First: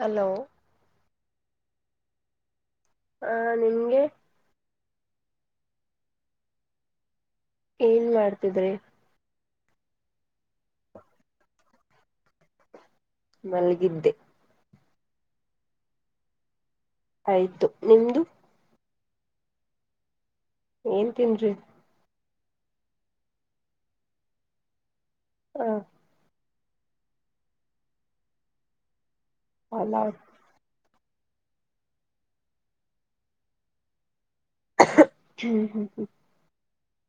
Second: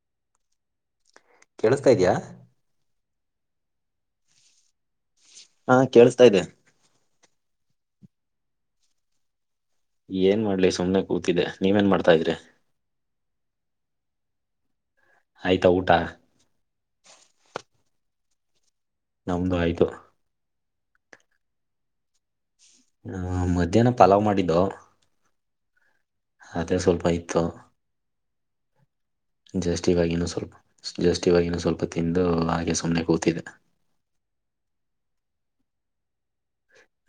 Hello ಕೇಳಿಸ್ತಾ ಇದೆಯಾ. ಹಾ ನಿಂಗೆ ಹಾ ಕೇಳಸ್ತಾ ಇದೆ. ಏನ್ ಮಾಡ್ತಿದ್ರೆ. ಏನ್ ಮಾಡ್ಲಿ ಸುಮ್ನೆ ಕೂತಿದೆ ನೀವ್ ಏನ್ ಮಾಡ್ತಾ ಇದ್ರಿ. ಮಲ್ಗಿದ್ದೆ. ಆಯ್ತಾ ಊಟ. ಆಯ್ತು ನಿಮ್ದ. ನಮ್ದು ಆಯ್ತು. ಏನ್ ತಿಂದ್ರಿ. ಹ ಮಧ್ಯಾಹ್ನ ಪಲಾವ್ ಮಾಡಿದ್ದು ಹಾ ಅದೇ ಸ್ವಲ್ಪ ಇತ್ತು. ಜಸ್ಟ್ ಈವಾಗ್ ಪಲಾವ್ ಏನು ಸ್ವಲ್ಪ್ ಜಸ್ಟ್ ಈವಾಗ್ ಏನು ಸ್ವಲ್ಪ್ ತಿಂದು ಹಾಗೆ ಸುಮ್ಮ್ನೆ ಕೂತಿದೆ. [inaudible] ಹ್ಮ್ ಹ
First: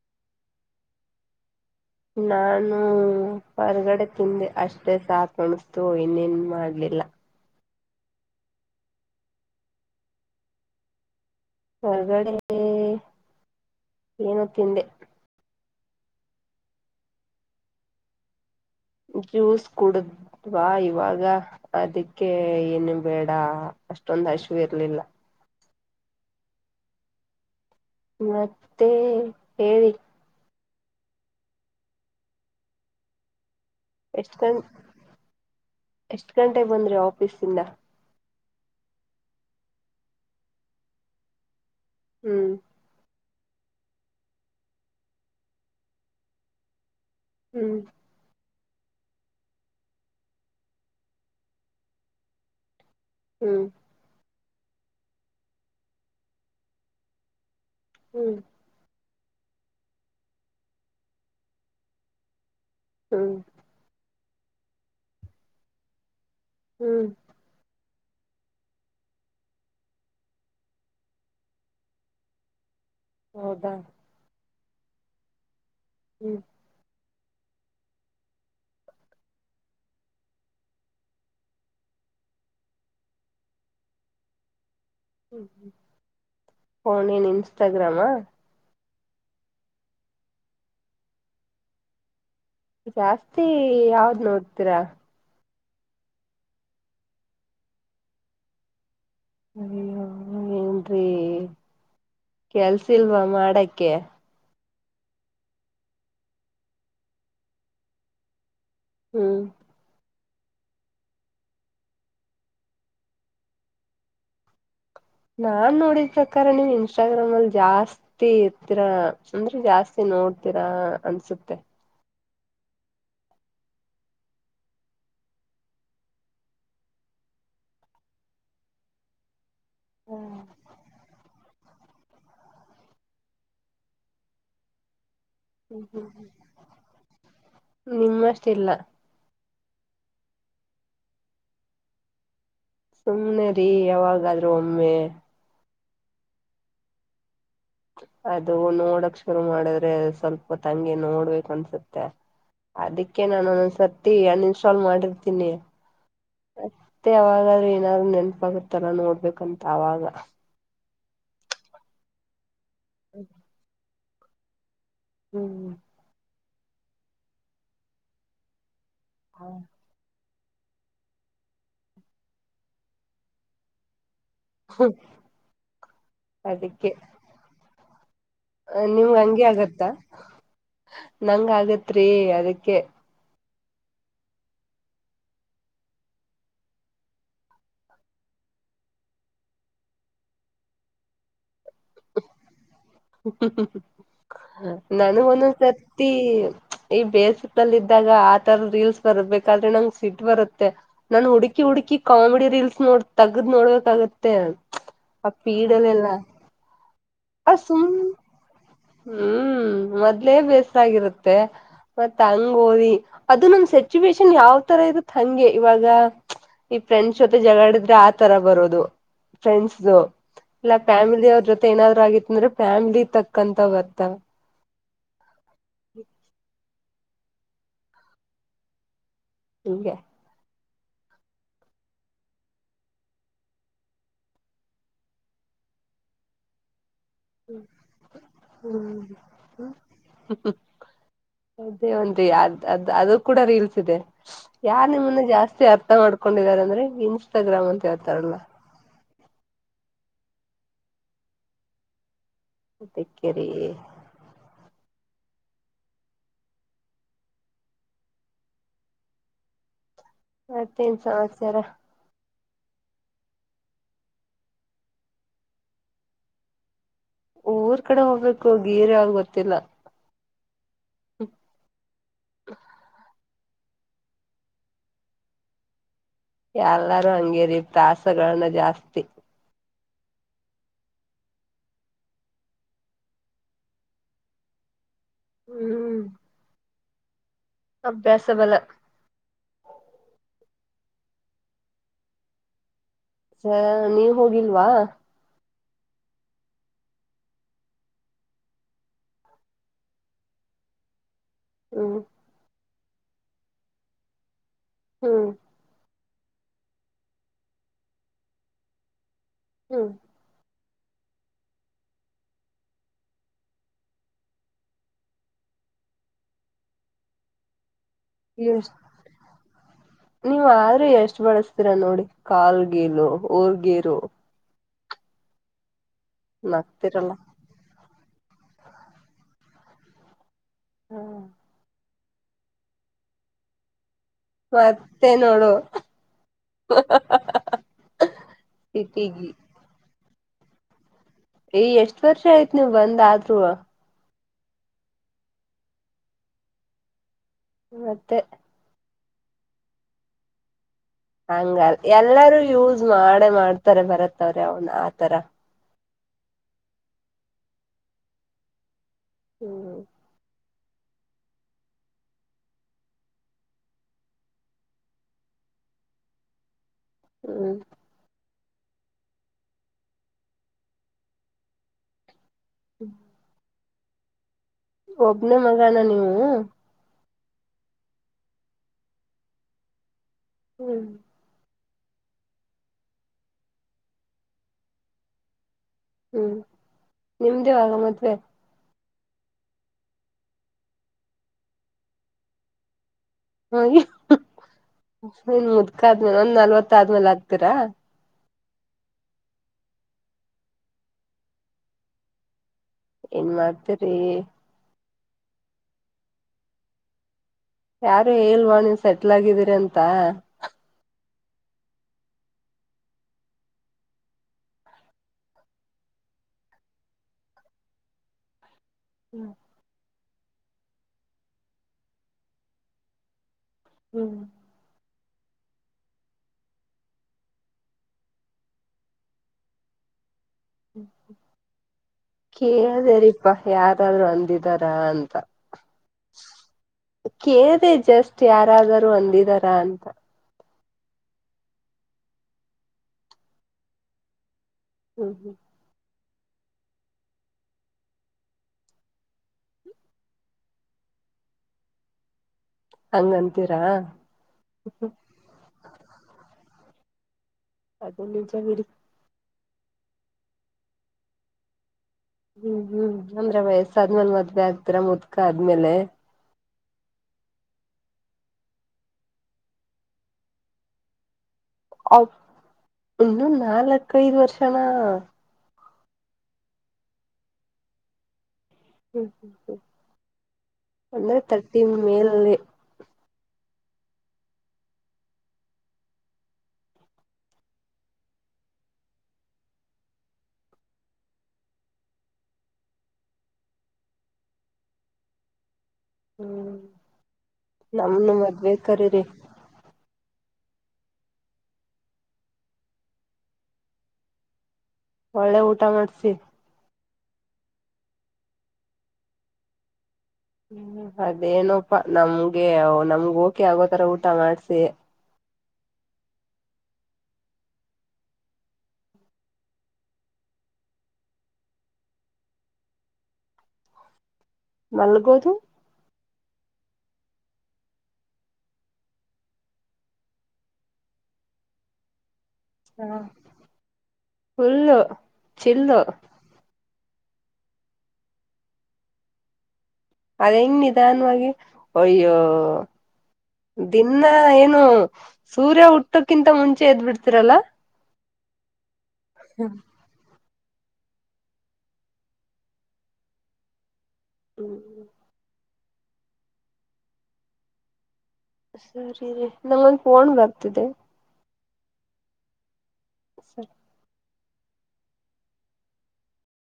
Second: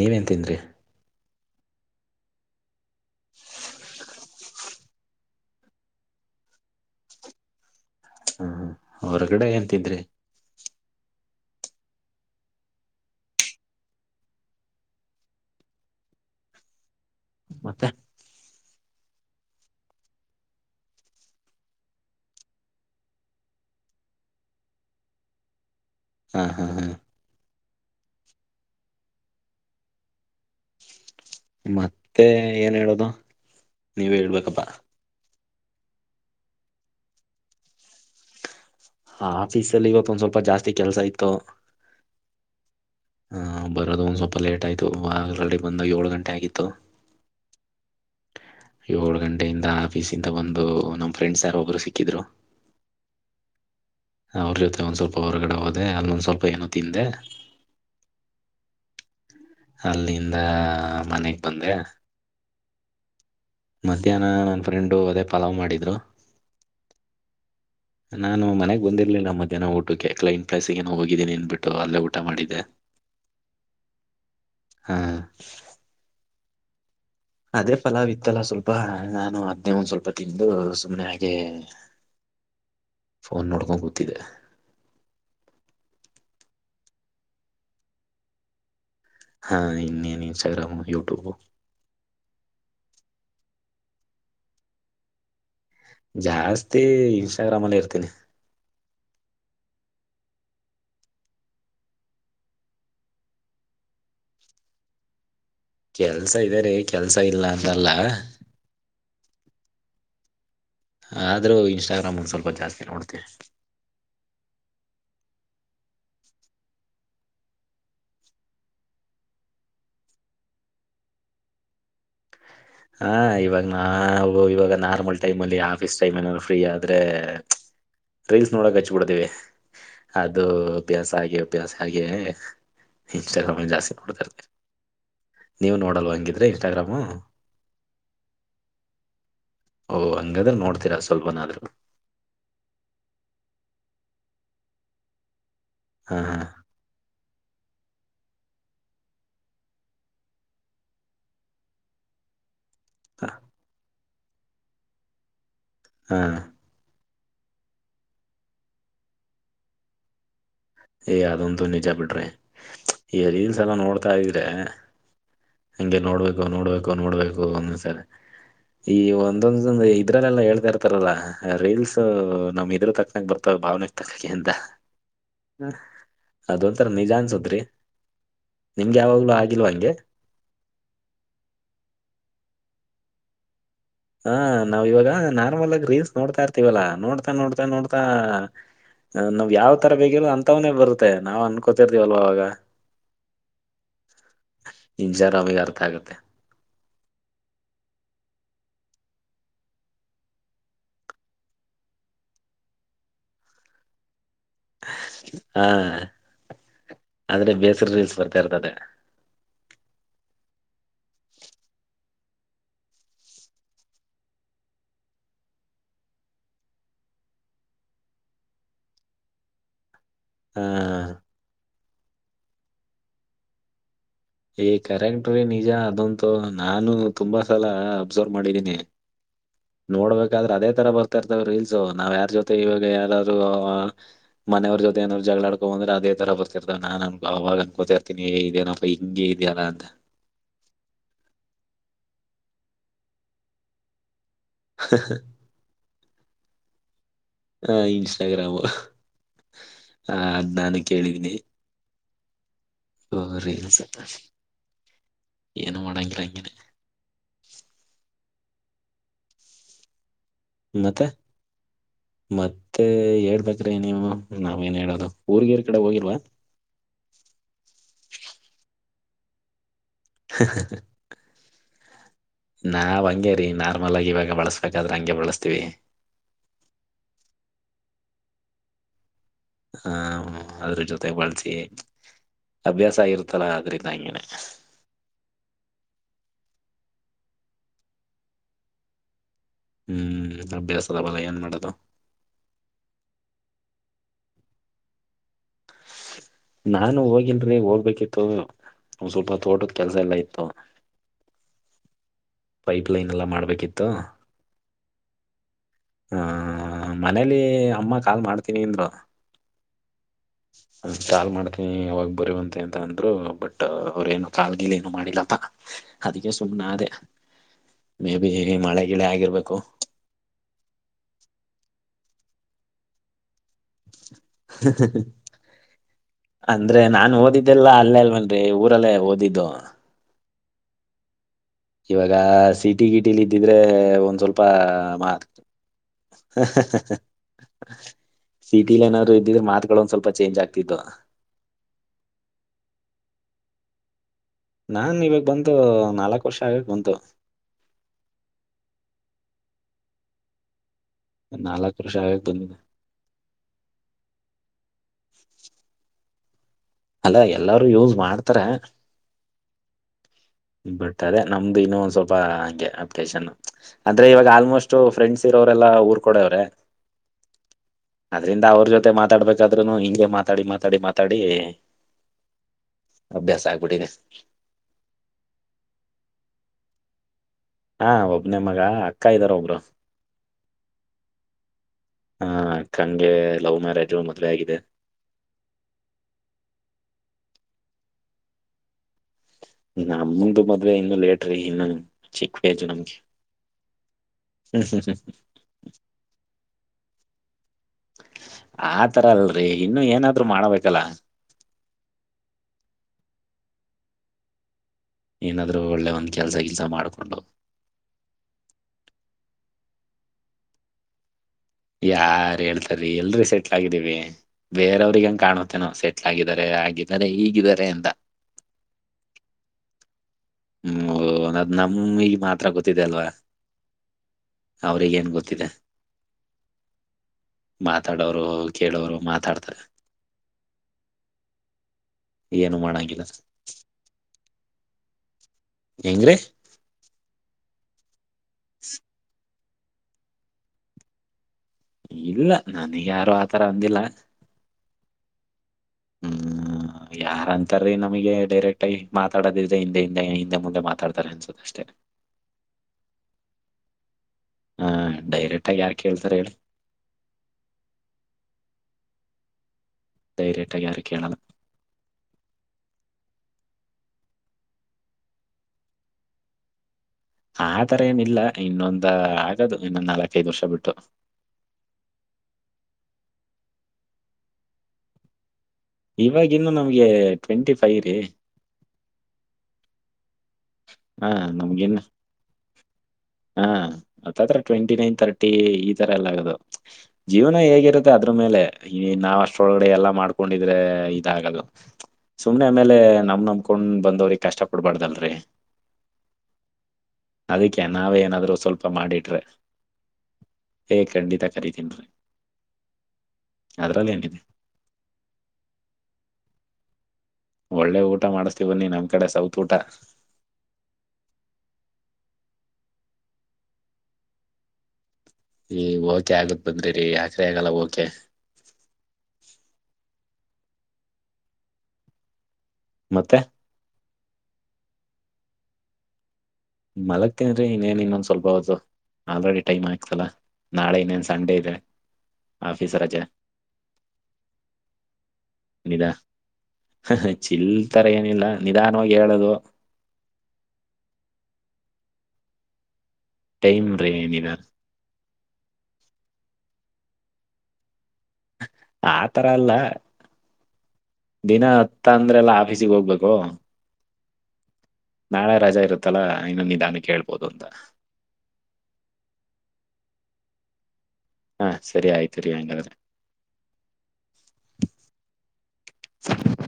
ನೀವ ಏನ್ ತಿಂದ್ರಿ. ನಾನು ಹೊರ್ಗಡೆ ತಿಂದೆ ಅಷ್ಟ ಮತ್ತೆ ಸಾಕಣ್ತು ಇನ್ನೇನ್ ಮಾಡ್ಲಿಲ್ಲ. ಹ್ಮ ಹೊರಗಡೆ ಏನ್ ತಿಂದ್ರಿ ಹೊರಗಡೆ ಏನು ತಿಂದೆ ಮತ್ತೆ. ಜ್ಯೂಸ್ ಕುೂಡದ ವಾಾ ಇವಾಗ ಅದಕ್ಕೆ ಏನು ಬೇಡ ಅಷ್ಟೊಂದ ಹಶವಿ ಇರ್ಲಿಲ್ಲ. ಹಾ ಹಾ ಹಾ ಮತ್ತೆ ಹೇಳಿ. ಮತ್ತೆ ಏನ್ ಹೇಳದು ಎಷ್ಟ ಗಂ ಎಷ್ಟ ಗಂಟೆಗೆ ಬಂದ್ರಿ ಆಫೀಸ ಇಿಂದ ಹ ಆಫೀಸ ಅಲ್ಲಿ ಇವತ್ತು ಒಂದ್ ಸ್ವಲ್ಪ ಜಾಸ್ತಿ ಕೆಲಸ ಇತ್ತು. ಹ್ಮ್ ಹಹ್ ಬರೋದು ಒಂದ್ ಸ್ವಲ್ಪ ಲೇಟ್ ಆಯ್ತು ಆಲ ರೆಡಿ ಬಂದಾಗ ಏಳು ಗಂಟೆ ಆಗಿತ್ತು. ಹ್ಮ್. ಏಳು ಗಂಟೆಯಿಂದ ಆಫೀಸ್ ಇಿಂದ ಬಂದು ನಮ್ ಫ್ರೆಂಡ್ಸ್ ಯಾರ ಒಬ್ರು ಸಿಕ್ಕಿದ್ರು. ಹ್ಮ್ ಅವ್ರ ಜೊತೆ ಒಂದ ಸ್ವಲ್ಪ ಹೊರಗಡೆ ಹೋದೆ ಅಲ್ಲಿವಂದು ಸ್ವಲ್ಪ ಏನೋ ತಿಂದೆ ಹ್ಮ್ [unintelligible] ಅಲ್ಲಿಂದ ಮನೆಗ ಬಂದೆ. ಹ್ಮ್ ಮಧ್ಯಾಹ್ನ ನನ್ನ ಫ್ರೆಂಡು ಅದೇ ಪಲಾವ ಮಾಡಿದ್ರು. ಹ್ಮ್ [inaudible] ನಾನು ಮನೆಗ ಬಂದಿರ್ಲಿಲ್ಲ ಮಧ್ಯಾಹ್ನ ಊಟಕ್ಕೆ ಕೈನ ಕ್ಲಾಸಿಗೆ ಏನು ಹೋಗಿದ್ದೀನಿ ಅನ್ಬಿಟ್ಟು ಅಲ್ಲೇ ಊಟ ಮಾಡಿದ್ದೆ. [inaudible] ಹೌದಾ. ಹಾ ಹ್ಮ್ ಅದೇ ಫಲಾವ ಇತ್ತಲ್ಲ ಸ್ವಲ್ಪ ನಾನು ಅದ್ನೇ ಒಂದ್ ಸ್ವಲ್ಪ ತಿಂದು ಸುಮ್ನೆ ಹಾಗೆ ಫೋನ ನೋಡ್ಕೊಂಡ ಕೂತಿದ್ದೆ. ಹ್ಮ ಫೋನ ಏನ ಇನ್ಸ್ಟಾಗ್ರಾಮಾ. ಹಾ ಇನ್ನೇನ್ ಇನ್ಸ್ಟಾಗ್ರಾಮ್, ಯೂಟ್ಯೂಬ್. ಜಾಸ್ತಿ ಯಾವ್ದ ನೋಡ್ತೀರಾ. ಜಾಸ್ತಿ ಇನ್ಸ್ಟಾಗ್ರಾಮ, ಅಲ್ಲೇ ಇರ್ತೀನಿ. ಅಯ್ಯೋ ಏನ್ರೀ ಕೆಲ್ಸಿಲ್ವಾ ಮಾಡಕೆ. ಕೆಲ್ಸ ಇದ ರೀ ಕೆಲ್ಸ ಇಲ್ಲ ಅಂತಲ್ಲ. ಹ್ಮ್ ಆದ್ರೂ ಇನ್ಸ್ಟಾಗ್ರಾಮ, ಸ್ವಲ್ಪ ಜಾಸ್ತಿ ನೋಡ್ತವಿ. ನಾನ ನೋಡಿದ ಪ್ರಕಾರ ನೀವು ಇನ್ಸ್ಟಾಗ್ರಾಮ್ ಅಲ್ಲಿ ಜಾಸ್ತಿ. ತ್ತ [unintelligible] ಇರ್ತೀರಾ ಅಂದ್ರೆ ಜಾಸ್ತಿ ನೋಡ್ತೀರಾ ಅನ್ಸುತ್ತೆ. ಹ ಇವಾಗ ನಾ ಇವಾಗ ನಾರ್ಮಲ ಟೈಮ ಅಲ್ಲಿ ಆಫೀಸ್ ಟೈಮ ಏನಾದ್ರು ಫ್ರೀ ಆದ್ರೆ ರೀಲ್ಸ ನೋಡಕ [unintelligible] ಹಚ್ಬಿಡ್ತೇವಿ ಹ್ಮ್ ಅದು ಅಭ್ಯಾಸ ಆಗಿ. ಅಭ್ಯಾಸ [unintelligible] ಹಾಗೆ ಇನ್ಸ್ಟಾಗ್ರಾಮಲ್ಲಿ ಜಾಸ್ತಿ ನೋಡ್ತರ. ನೀವು ನೋಡಲ್ವ ಹಂಗಿದ್ರೆ ಇನ್ಸ್ಟಾಗ್ರಾಮು. ನಿಮ್ಮಷ್ಟ ಇಲ್ಲ. ಓಹ ಹಂಗಾದ್ರೆ ನೋಡ್ತೀರಾ ಸ್ವಲ್ಪನಾದ್ರು. ಸುಮ್ನೆ ರೀ ಯಾವಾಗಾದ್ರೂ ಒಮ್ಮೆ. ಹಾ ಹಾ. ಅದು ನೋಡಕ ಶುರು ಮಾಡಿದ್ರೆ ಸ್ವಲ್ಪ ಹೊತ್ತು ಹಂಗೆ ನೋಡ್ಬೇಕಕ ಅನ್ಸುತ್ತೆ ಅದಕ್ಕೆ ಹಾ ನಾನು ಒಂದೊಂದ್ಸರ್ತಿ ಅನ್ಇನ್ಸ್ಟಾಲ್ ಮಾಡಿರ್ತೀನಿ. ಹಾ ಮತ್ತೆ ಅವಾಗಾದ್ರೂ ಏನಾದ್ರು ನೆನಪಾಗತ್ತಲ್ಲ ನೋಡ್ಬೇಕಂತ ಅವಾಗ ಏ ಅದೊಂತೂ ನಿಜ ಬಿಡ್ರಿ ಈ ರೀಲ್ಸ ಎಲ್ಲ ನೋಡ್ತಾ ಇದ್ರೆ. ಹ್ಮ್ ಗೆ ನೋಡ್ಬೇಕು ನೋಡ್ಬೇಕು ನೋಡ್ಬೇಕು ಒಂದಸ ಈ ಒಂದೊಂದ ಇದ್ರಲ್ಲೆಲ್ಲಾ ಹೇಳ್ತಾ ಇರ್ತಾರಲ್ಲ ರೀಲ್ಸ್ ನಮ್ ಇದ್ರ ತಕ್ಕನಕ್ ಬರ್ತವೆ ಭಾವನೆಗೆ ತಕ್ಕಗೆ ಎಂತ. ಹ್ಮ ಅದೊಂತರ ನಿಜ ಅನ್ಸದ್ರಿ. ನಿಮ ಹಂಗಗೆ ಆಗತ್ತ ನಂಗ ಆಗತ ರಿ ಅದಕ್ಕೆ. ಹ ನಾವು ಇವಾಗ ನಾರ್ಮಲ ಆಗ ರೀನ್ಸ್ ನೋಡ್ತಾ ಇರ್ತೀವಲ್ಲಾ ನೋಡ್ತಾ, ನೋಡ್ತಾ ನೋಡ್ತಾ, ನಾವ ಯಾವ ತರ ಬೇಕನೋ ಅಂತವನೇ ಬರುತ್ತ ನಾವ ಅನ್ಕೊಂಡ. ಗೊತ್ತಿರ್ತೀವಲ್ವಾಗ ಸ [inaudible] ನಾನು ನಿಜ ಒಂದೊಂದು ನಮಗೆ ಅರ್ಥ ಸರ್ತಿ ಆಗುತ್ತೆ ಈ ಬೇಸಕ್ಲ್ಲಿ ಇದ್ದಾಗ ಆತರ ರೀಲ್ಸ್ ಬರ್ಬೇಕಾದ್ರೆ ನಂಗೆ ಸಿಟ್ ಬರುತ್ತೆ ನಾನು ಹುಡುಕಿ ಹುಡುಕಿ ಕಾಮಿಡಿ ರೀಲ್ಸ್ ನೋಡ್ ತೆಗ್ದ್ ನೋಡ್ಬೇಕಾಗತ್ತೆ ಆಪ್ಲಿ ಹಾ ಈಡಲ್ಲಲ್ಲ ಆದ್ರೆ ಬೇಕರಿ [unintelligible] ರೀಲ್ಸ್ ಬರ್ತಾ ಇರ್ತದೆ ಹ್ಮ್ ಮೊದ್ಲೇ ಬೇಸಾಗಿರುತ್ತೆ ಮತ್ತತ್ ಹಂಗ ಓದಿ ಅದು ನಮ ಸಿಚುವೇಶನ್ ಯಾವ್ ತರ ಇರುತ್ ಹಂಗೆ ಇವಾಗ ಈ ಫ್ರೆಂಡ್ಸ್ ಜೊತೆ ಜಗಳಡಿದ್ರೆ ಆ ತರ ಬರೋದು ಫ್ರೆಂಡ್ಸ್ ಹಾ ಇಲ್ಲ ಫ್ಯಾಮಿಲಿ ಅವ್ರ್ ಜೊತೆ ಏನಾದ್ರು ಆಗಿತ್ ಅಂದ್ರೆ ಫ್ಯಾಮಿಲಿ ತಕ್ಕಂತ ಬರ್ತಾವ. ಈ ಕರೆಕ್ಟ್ ರೀ ನಿಜ ಅದಂತೂ ನಾನು ತುಂಬಾ ಸಲ ಒಬ್ಸರ್ವ್ ಮಾಡಿದ್ದೀನಿ ಹಿಂಗೆ ನೋಡ್ಬೇಕ್ ಹಾಗಾದ್ರೆ ಅದೇ ತರ ಬರ್ತಾ ಇರ್ತಾವ ರೀಲ್ಸ್ ನಾವ ಯಾರ ಜೊತೆ ಇವಾಗ ಯಾರಾದ್ರು. ಮನವ್ರ ಜೊತೆ ಏನರು ಜಗಳಾಡ್ಕೋ ಅಂದ್ರ ಅದೇ ತರ ಬರ್ತಿರ್ತಾವ ನಾನ ಅವಾಗ ಅನ್ಕೋತಾರ್ತೀನಿ ಇದೆ ಏನಪ್ಪ [unintelligible] ಗಿ ಇದಿಯಲ್ಲ ಅಂತ ಹ್ಮ ಅದೇ ಒನ್ರಿ ಅದ್ ಅದು ಅದು ಕೂಡ ರೀಲ್ಸ್ ಇದೆ ಯಾರ್ ನಿಮನ್ನ ಜಾಸ್ತಿ ಅರ್ಥ ಮಾಡ್ಕೊಂಡಿದಿದ್ದಾರೆ ಅಂದ್ರೆ ಇನ್ಸ್ಟಾಗ್ರಾಮ್ ಅಂತ ಹೇಳ್ತಾರಲ್ಲ ಹ ಅದ್ ನಾನು ಕೇಳಿದಿನಿ ಅದಕ್ಕೆ ರೀ ರೀಲ್ಸ್ ಆತ ಏನು ಮಾಡೋಗಿಲ್ಲ ಹಂಗೆನೇ ಮತ್ತೇನ್ ಮತ್ತೆ ಸಮಚಾರ ಮತ್ತೆ ಹೇಳ್ಬೇಕ್ರಿ ನೀವು ನಾವೇನ್ ಹೇಳದು ಊರ್ಗೇರ್ ಕಡೆ ಹೋಗಿಲ್ವಾ ಊರ್ ಕಡೆ ಹೋಗ್ಬೇಕು ಗೀರ್ ಯಾವುದು ಗೊತ್ತಿಲ್ಲ ಹ ಹಾ ನಾವ್ ಹಂಗೆ ರೀ ನಾರ್ಮಲ್ ಆಗಿ ಇವಾಗ ಬಳಸಬೇಕಾದ್ರೆ ಅಂಗೆ ಬಳಸ್ತೀವಿ. ಎಲ್ಲರು ಅಂಗೇರಿ ತಾಸ್ಗಳನ್ನ ಜಾಸ್ತಿ. ಹ ಅದ್ರೂ ಜೊತೆ ಬಳ್ಸಿ ಅಭ್ಯಾಸ ಆಗರ್ತಲ್ಲ ಅದ್ರಿಂದ ಹಂಗೆನೆ ಹ್ಮ್ ಅಭ್ಯಾಸ ಬಲ ಹ್ಮ್ ಅಭ್ಯಾಸ ಬಲ್ಲ ಏನ್ ಮಾಡೋದು ಹ್ಮ್ ನೀವು ಹೋಗಿಲ್ವಾ ನಾನು ಹೋಗಿಲ್ರಿ ಹೋಗ್ಬೇಕಿತ್ತು ಸ್ವಲ್ಪ ತೋಟದ ಕೆಲಸ ಎಲ್ಲಾ ಇತ್ತು [inaudible] ಹ್ಮ್ ಪೈಪ್ ಲೈನ್ ಎಲ್ಲಾ ಮಾಡ್ಬೇಕಿತ್ತು. ಹ್ಮ್ ಹಾ ಮನೇಲಿ ಅಮ್ಮ ಕಾಲ್ ಮಾಡ್ತೀನಿ ಅಂದ್ರು. ಹ್ಮ್.. ಕಾಲ್ ಮಾಡ್ತೀನಿ ಅವಾಗ ಬರಿವಂತೆ ಅಂತ ಅಂದ್ರು ಬಟ್ ಅವ್ರೇನು ಕಾಲ್ ಗಿಲಿ ಏನು ಮಾಡಿಲ್ಲಪ್ಪ. ಅದಕ್ಕೆ ಸುಮ್ನೆ ಅದೇ ಮೇಬಿ ಮಳೆ ಗಿಳೆ ಆಗಿರ್ಬೇಕು ನೀವು ಆದ್ರೂ ಎಷ್ಟು ಬಳಸ್ತೀರಾ ನೋಡಿ ಕಾಲ್ ಗೆಲು ಊರ್ಗೇರು ಅಂದ್ರೆ ನಗ್ತಿರಲ್ಲ ನಾನು ಓದಿದ್ ಇಲ್ಲಾ ಅಲ್ವೆನ್ರಿ ಊರಲ್ಲೇ ಓದಿದ್ದು. ಹಾಂ. ಇವಾಗ ಸೀಟಿ ಗಿಟಿಲಿ ಇದ್ದಿದ್ರೆ ಒಂದ್ ಸ್ವಲ್ಪ. ಮತ್ತೆ [unintelligible] ನೋಡು ಹಾ ಹಾ ಸಿಟಿಯಲ್ಲಿ ಏನಾದರೂ ಸಿಟಿಗಿ ಇದ್ದಿದ್ರೆ ಮಾತುಗಳು ಒಂದ್ ಸ್ವಲ್ಪ ಚೇಂಜ್ ಆಗ್ತಿತ್ತು. ಏಯ್ ಎಷ್ಟು ವರ್ಷ ಆಯ್ತು ನೀವು ಬಂದ್ ಆದ್ರೂ. ನಾನು ಇವಾಗ ಬಂದು ನಾಲ್ಕು ವರ್ಷ ಆಗೋಕೆ ಬಂತು. ಮತ್ತೆ. ಹಂಗ ನಾಲ್ಕ್ ವರ್ಷ ಆಗಕ್ ಎಲ್ಲಾರೂ ಬಂದಿದೆ ಯೂಸ್ ಮಾಡ ಮಾಡ್ತಾರೆ ಭರತ್ ಅವ್ರೆ ಅವನ್ ಆತಾರ ಅಲ್ಲ ಎಲ್ಲರೂ ಯೂಸ್ ಮಾಡ್ತಾರೆ. ಹ್ಮ್. ಬಟ್ ಅದೇ ನಮ್ದು ಇನ್ನು ಒಂದ್ ಸ್ವಲ್ಪ ಹಂಗೆ ಅಪ್ಡೇಷನು. ಅಂದ್ರೆ ಈಗ ಆಲ್ಮೋಸ್ಟ್ ಫ್ರೆಂಡ್ಸ್ ಇರೋರೆಲ್ಲಾ ಊರ್ ಕೊಡೆವ್ರೆ ಹ್ಮ್ ಅದ್ರಿಂದ ಅವ್ರ ಜೊತೆ ಮಾತಾಡ್ಬೇಕಾದ್ರುನು ಹಿಂಗೆ ಮಾತಾಡಿ ಮಾತಾಡಿ ಮಾತಾಡಿ.... ಅಭ್ಯಾಸ ಆಗ್ಬಿಟ್ಟಿದೆ. ಒಬ್ನೆ ಮಗನ ನೀವು. ಹ ಒಬ್ನೆ ಮಗ ಅಕ್ಕ ಇದಾರೆ ಒಬ್ರು. ಹ್ಮ್ ಹಾ ಅಕ್ಕಂಗೆ ಲವ್ ಮ್ಯಾರೇಜು ಮದ್ವೆ ಆಗಿದೆ. ಹ್ಮ್ ನಿಮ್ದ ಯಾವಾಗ ಮದ್ವೆ. ನಮ್ದು ಮದುವೆ ಇನ್ನೂ ಲೇಟ್ ರೀ ಇನ್ನೂ ಚಿಕ್ಕ ಏಜ್ ನಮಗೆ. ಅಯ್ಯೋ ಏನ್ ಮುದ್ಕ ಆದ್ಮೇಲೆ ಒಂದ್ ನಲ್ವತ್ ಆದ್ಮೇಲೆ ಆಗ್ತೀರಾ. ಅತರ ಅಲ್ರೀ ಇನ್ನು ಏನಾದ್ರು ಮಾಡ್ಬೇಕಲ್ಲ. ಏನ್ ಮಾಡ್ತರಿ. ಏನಾದ್ರು ಒಳ್ಳೆ ಒಂದ್ ಕೆಲ್ಸ ಗಿಲ್ಸ ಮಾಡ್ಕೊಂಡು. ಯಾರು ಹೇಳಲ್ವ ನೀವು ಸೆಟ್ಲ್ ಆಗಿದ್ದೀರಿ ಅಂತ. ಯಾರ್ ಹೇಳ್ತಾರೀ ಎಲ್ರಿ ಸೆಟ್ಲ್ ಆಗಿದ್ದೀವಿ. ಬೇರವ್ರಿಗೆ ಹಂಗ್ ಕಾಣುತ್ತೇನೋ ಸೆಟ್ಲ್ ಆಗಿದಿದ್ದಾರೆ ಆಗಿದ್ದಾರೆ ಹೀಗಿದ್ದಾರೆ ಎಂತ. ಹ್ಮ್ ಹ್ಮ್ ಹೊ ಅದ್ ನಮಿಗ ಮಾತ್ರ ಗೊತ್ತಿದೆ ಅಲ್ವಾ. ಹ್ಮ್ ಅವ್ರಿಗ್ ಏನ್ ಗೊತ್ತಿದೆ. ಮಾತಾಡೋರು ಕೇಳೋರು ಮಾತಾಡ್ತಾರೆ. ಏನು ಮಾಡಂಗಿಲ್ಲ ಕೇಳ್ದೆರಿಯಪ್ಪ ಯಾರಾದ್ರರು ಅಂದಿದಾರ ಅಂತ. ಹೆಂಗ್ರೀ. ಕೇಳದೆ ಜಸ್ಟ್ ಯಾರಾದರೂ ಅಂದಿದಾರ ಅಂತ. ಇಲ್ಲ ನನಿಗ್ ಯಾರು ಆತರ ಅಂದಿಲ್ಲ. ಹ್ಮ್ ಹ್ಮ್ ಹ್ಮ್ ಯಾರಂತಾರೀ ನಮಗೆ ಡೈರೆಕ್ಟ್ ಆಗಿ ಮಾತಾಡೋದಿದ್ರೆ ಹಿಂದೆ ಹಿಂದೆ ಹಿಂದೆ ಮುಂದೆ ಮಾತಾಡ್ತಾರೆ ಅನ್ಸುತ್ತೆ. ಅಷ್ಟೇ. ಹಂಗಂತೀರಾ ಹಾ ಡೈರೆಕ್ಟ್ ಆಗಿ ಯಾರ್ ಕೇಳ್ತಾರೆ ಹೇಳಿ. ಅದು ನಿಜಾ ಬಿಡಿ. ಡೈರೆಕ್ಟ್ ಆಗಿ ಯಾರು ಕೇಳಲ್ಲ. ಹ್ಮ್ ಹ್ಮ್ ಅಂದ್ರೆ ವಯಸ್ಸಾದ್ಮೇಲೆ ಮದ್ವೆ ಆಗ್ತೀರಾ ಮುದ್ಕ ಆದ್ಮೇಲೆ. ಆತರ ಏನಿಲ್ಲ ಇನ್ನೊಂದ ಆಗದು ಇನ್ನೊಂದ್ ನಾಲ್ಕೈದು ವರ್ಷ ಬಿಟ್ಟು. ಇನ್ನೂ ನಾಲ್ಕ್ಐದು ವರ್ಷನ. ಇವಾಗ ಇನ್ನು ನಮ್ಗೆ ಟ್ವೆಂಟಿ ಫೈವ್ ರೀ. ಹ್ಮ್ ಹ್ಮ್ ಹ್ಮ್ ಹಾ ಅಂದ್ರೆ ತರ್ಟಿ ನಮಗಿನ್ನ. ಮೇಲೆ ಅತ್ತಾತ್ರಾ ಟ್ವೆಂಟಿ ನೈನ್ ತರ್ಟಿ ಈ ತರ ಎಲ್ಲ ಆಗದು. ಜೀವನ ಹೇಗಿರುತ್ತೆ ಅದ್ರು ಮೇಲೆ ಈ ನಾವ್ ಅಷ್ಟೊಳಗಡೆ ಎಲ್ಲಾ ಮಾಡ್ಕೊಂಡಿದ್ರೆ ಇದಾಗದು. ಸುಮ್ನೆ ಆಮೇಲೆ ನಮ ನಮ್ಕೊಂಡ್ ಬಂದವ್ರಿಗೆ ಕಷ್ಟ ಕೊಡ್ಬಾರ್ದಲ್ರರಿ. ಹ್ಮ್ ಅದಿಕ್ಕೆ ನಾವೇ ನಮ್ನು ಏನಾದ್ರು ಮದ್ವೆ ಸ್ವಲ್ಪ ಕರೀರಿ ಮಾಡಿಟ್ರೆ. ಏ ಖಂಡಿತ ಕರೀತೀನ್ ರಿ ಅದ್ರಲ್ಲಿ ಏನಿದೆ. ಒಳ್ಳೆ ಊಟ ಮಾಡ್ಸಿ. ಒಳ್ಳೆ ಊಟ ಮಾಡುಸ್ತೀವಿ ಬನ್ನಿ ನಮ್ ಕಡೆ ಸೌತ್ ಊಟ. ಹ ಅದೇನಪ್ಪಾ ನಮ್ಗೆ ನಮ್ಗ ಓಕೆ ಆಗೋತರ ಊಟ ಮಾಡ್ಸಿ. ಏ ಓಕೆ ಆಗತ್ ಬಂದ್ರಿ ರಿ ಯಾಕ್ರಿ ಆಗಲ್ಲ ಓಕೆ. ಮತ್ತೆ ಮಲ್ಗೋದು ಮಲಗ್ತೇನ್ರಿ ಇನ್ನೇನ್ ಇನ್ನೊಂದ್ ಸ್ವಲ್ಪ ಹೊತ್ತು ಆಲ್ರೆಡಿ ಟೈಮ್ ಆಯಕ್ತಲ್ಲ ನಾಳೆ ಇನ್ನೇನ್ ಸಂಡೇ ಇದೆ ಆಫೀಸ್ ರಜೆ ಫುಲ್ ನಿಧ ಚಿಲ್ತರ ಏನಿಲ್ಲ ನಿಧಾನ ಹೋಗಿ ಹೇಳುದು ಅದ ಹೆಂಗ್ ನಿಧಾನವಾಗಿ ಅಯ್ಯೋ ಟೈಮ್ ರೀ ದಿನಾ ನಿಧಾನ ಏನು ಸೂರ್ಯ ಹುಟ್ಟಕ್ಕಿಂತ ಮುಂಚೆ ಎದ್ ಬಿಡ್ತಿರಲ್ಲ ಆತರ ಅಲ್ಲ ದಿನ ಹತ್ತ ಅಂದ್ರೆ ಎಲ್ಲಾ ಆಫೀಸಿಗೆ ಹೋಗ್ಬೇಕು ಹ್ಮ್ ನಾಳೆ ರಜಾ ಇರುತ್ತಲ್ಲಾ ಇನ್ನು ನಿಧಾನಕ್ಕೆ ಹೇಳ್ಬೋದು ಅಂತ ನಮಗೊಂದು ಫೋನ್ ಬರ್ತಾ ಇದೆ ಹಾ ಸರಿ ಆಯ್ತು ರೀ ಹಾಗಂಗಾದ್ರೆ ಸ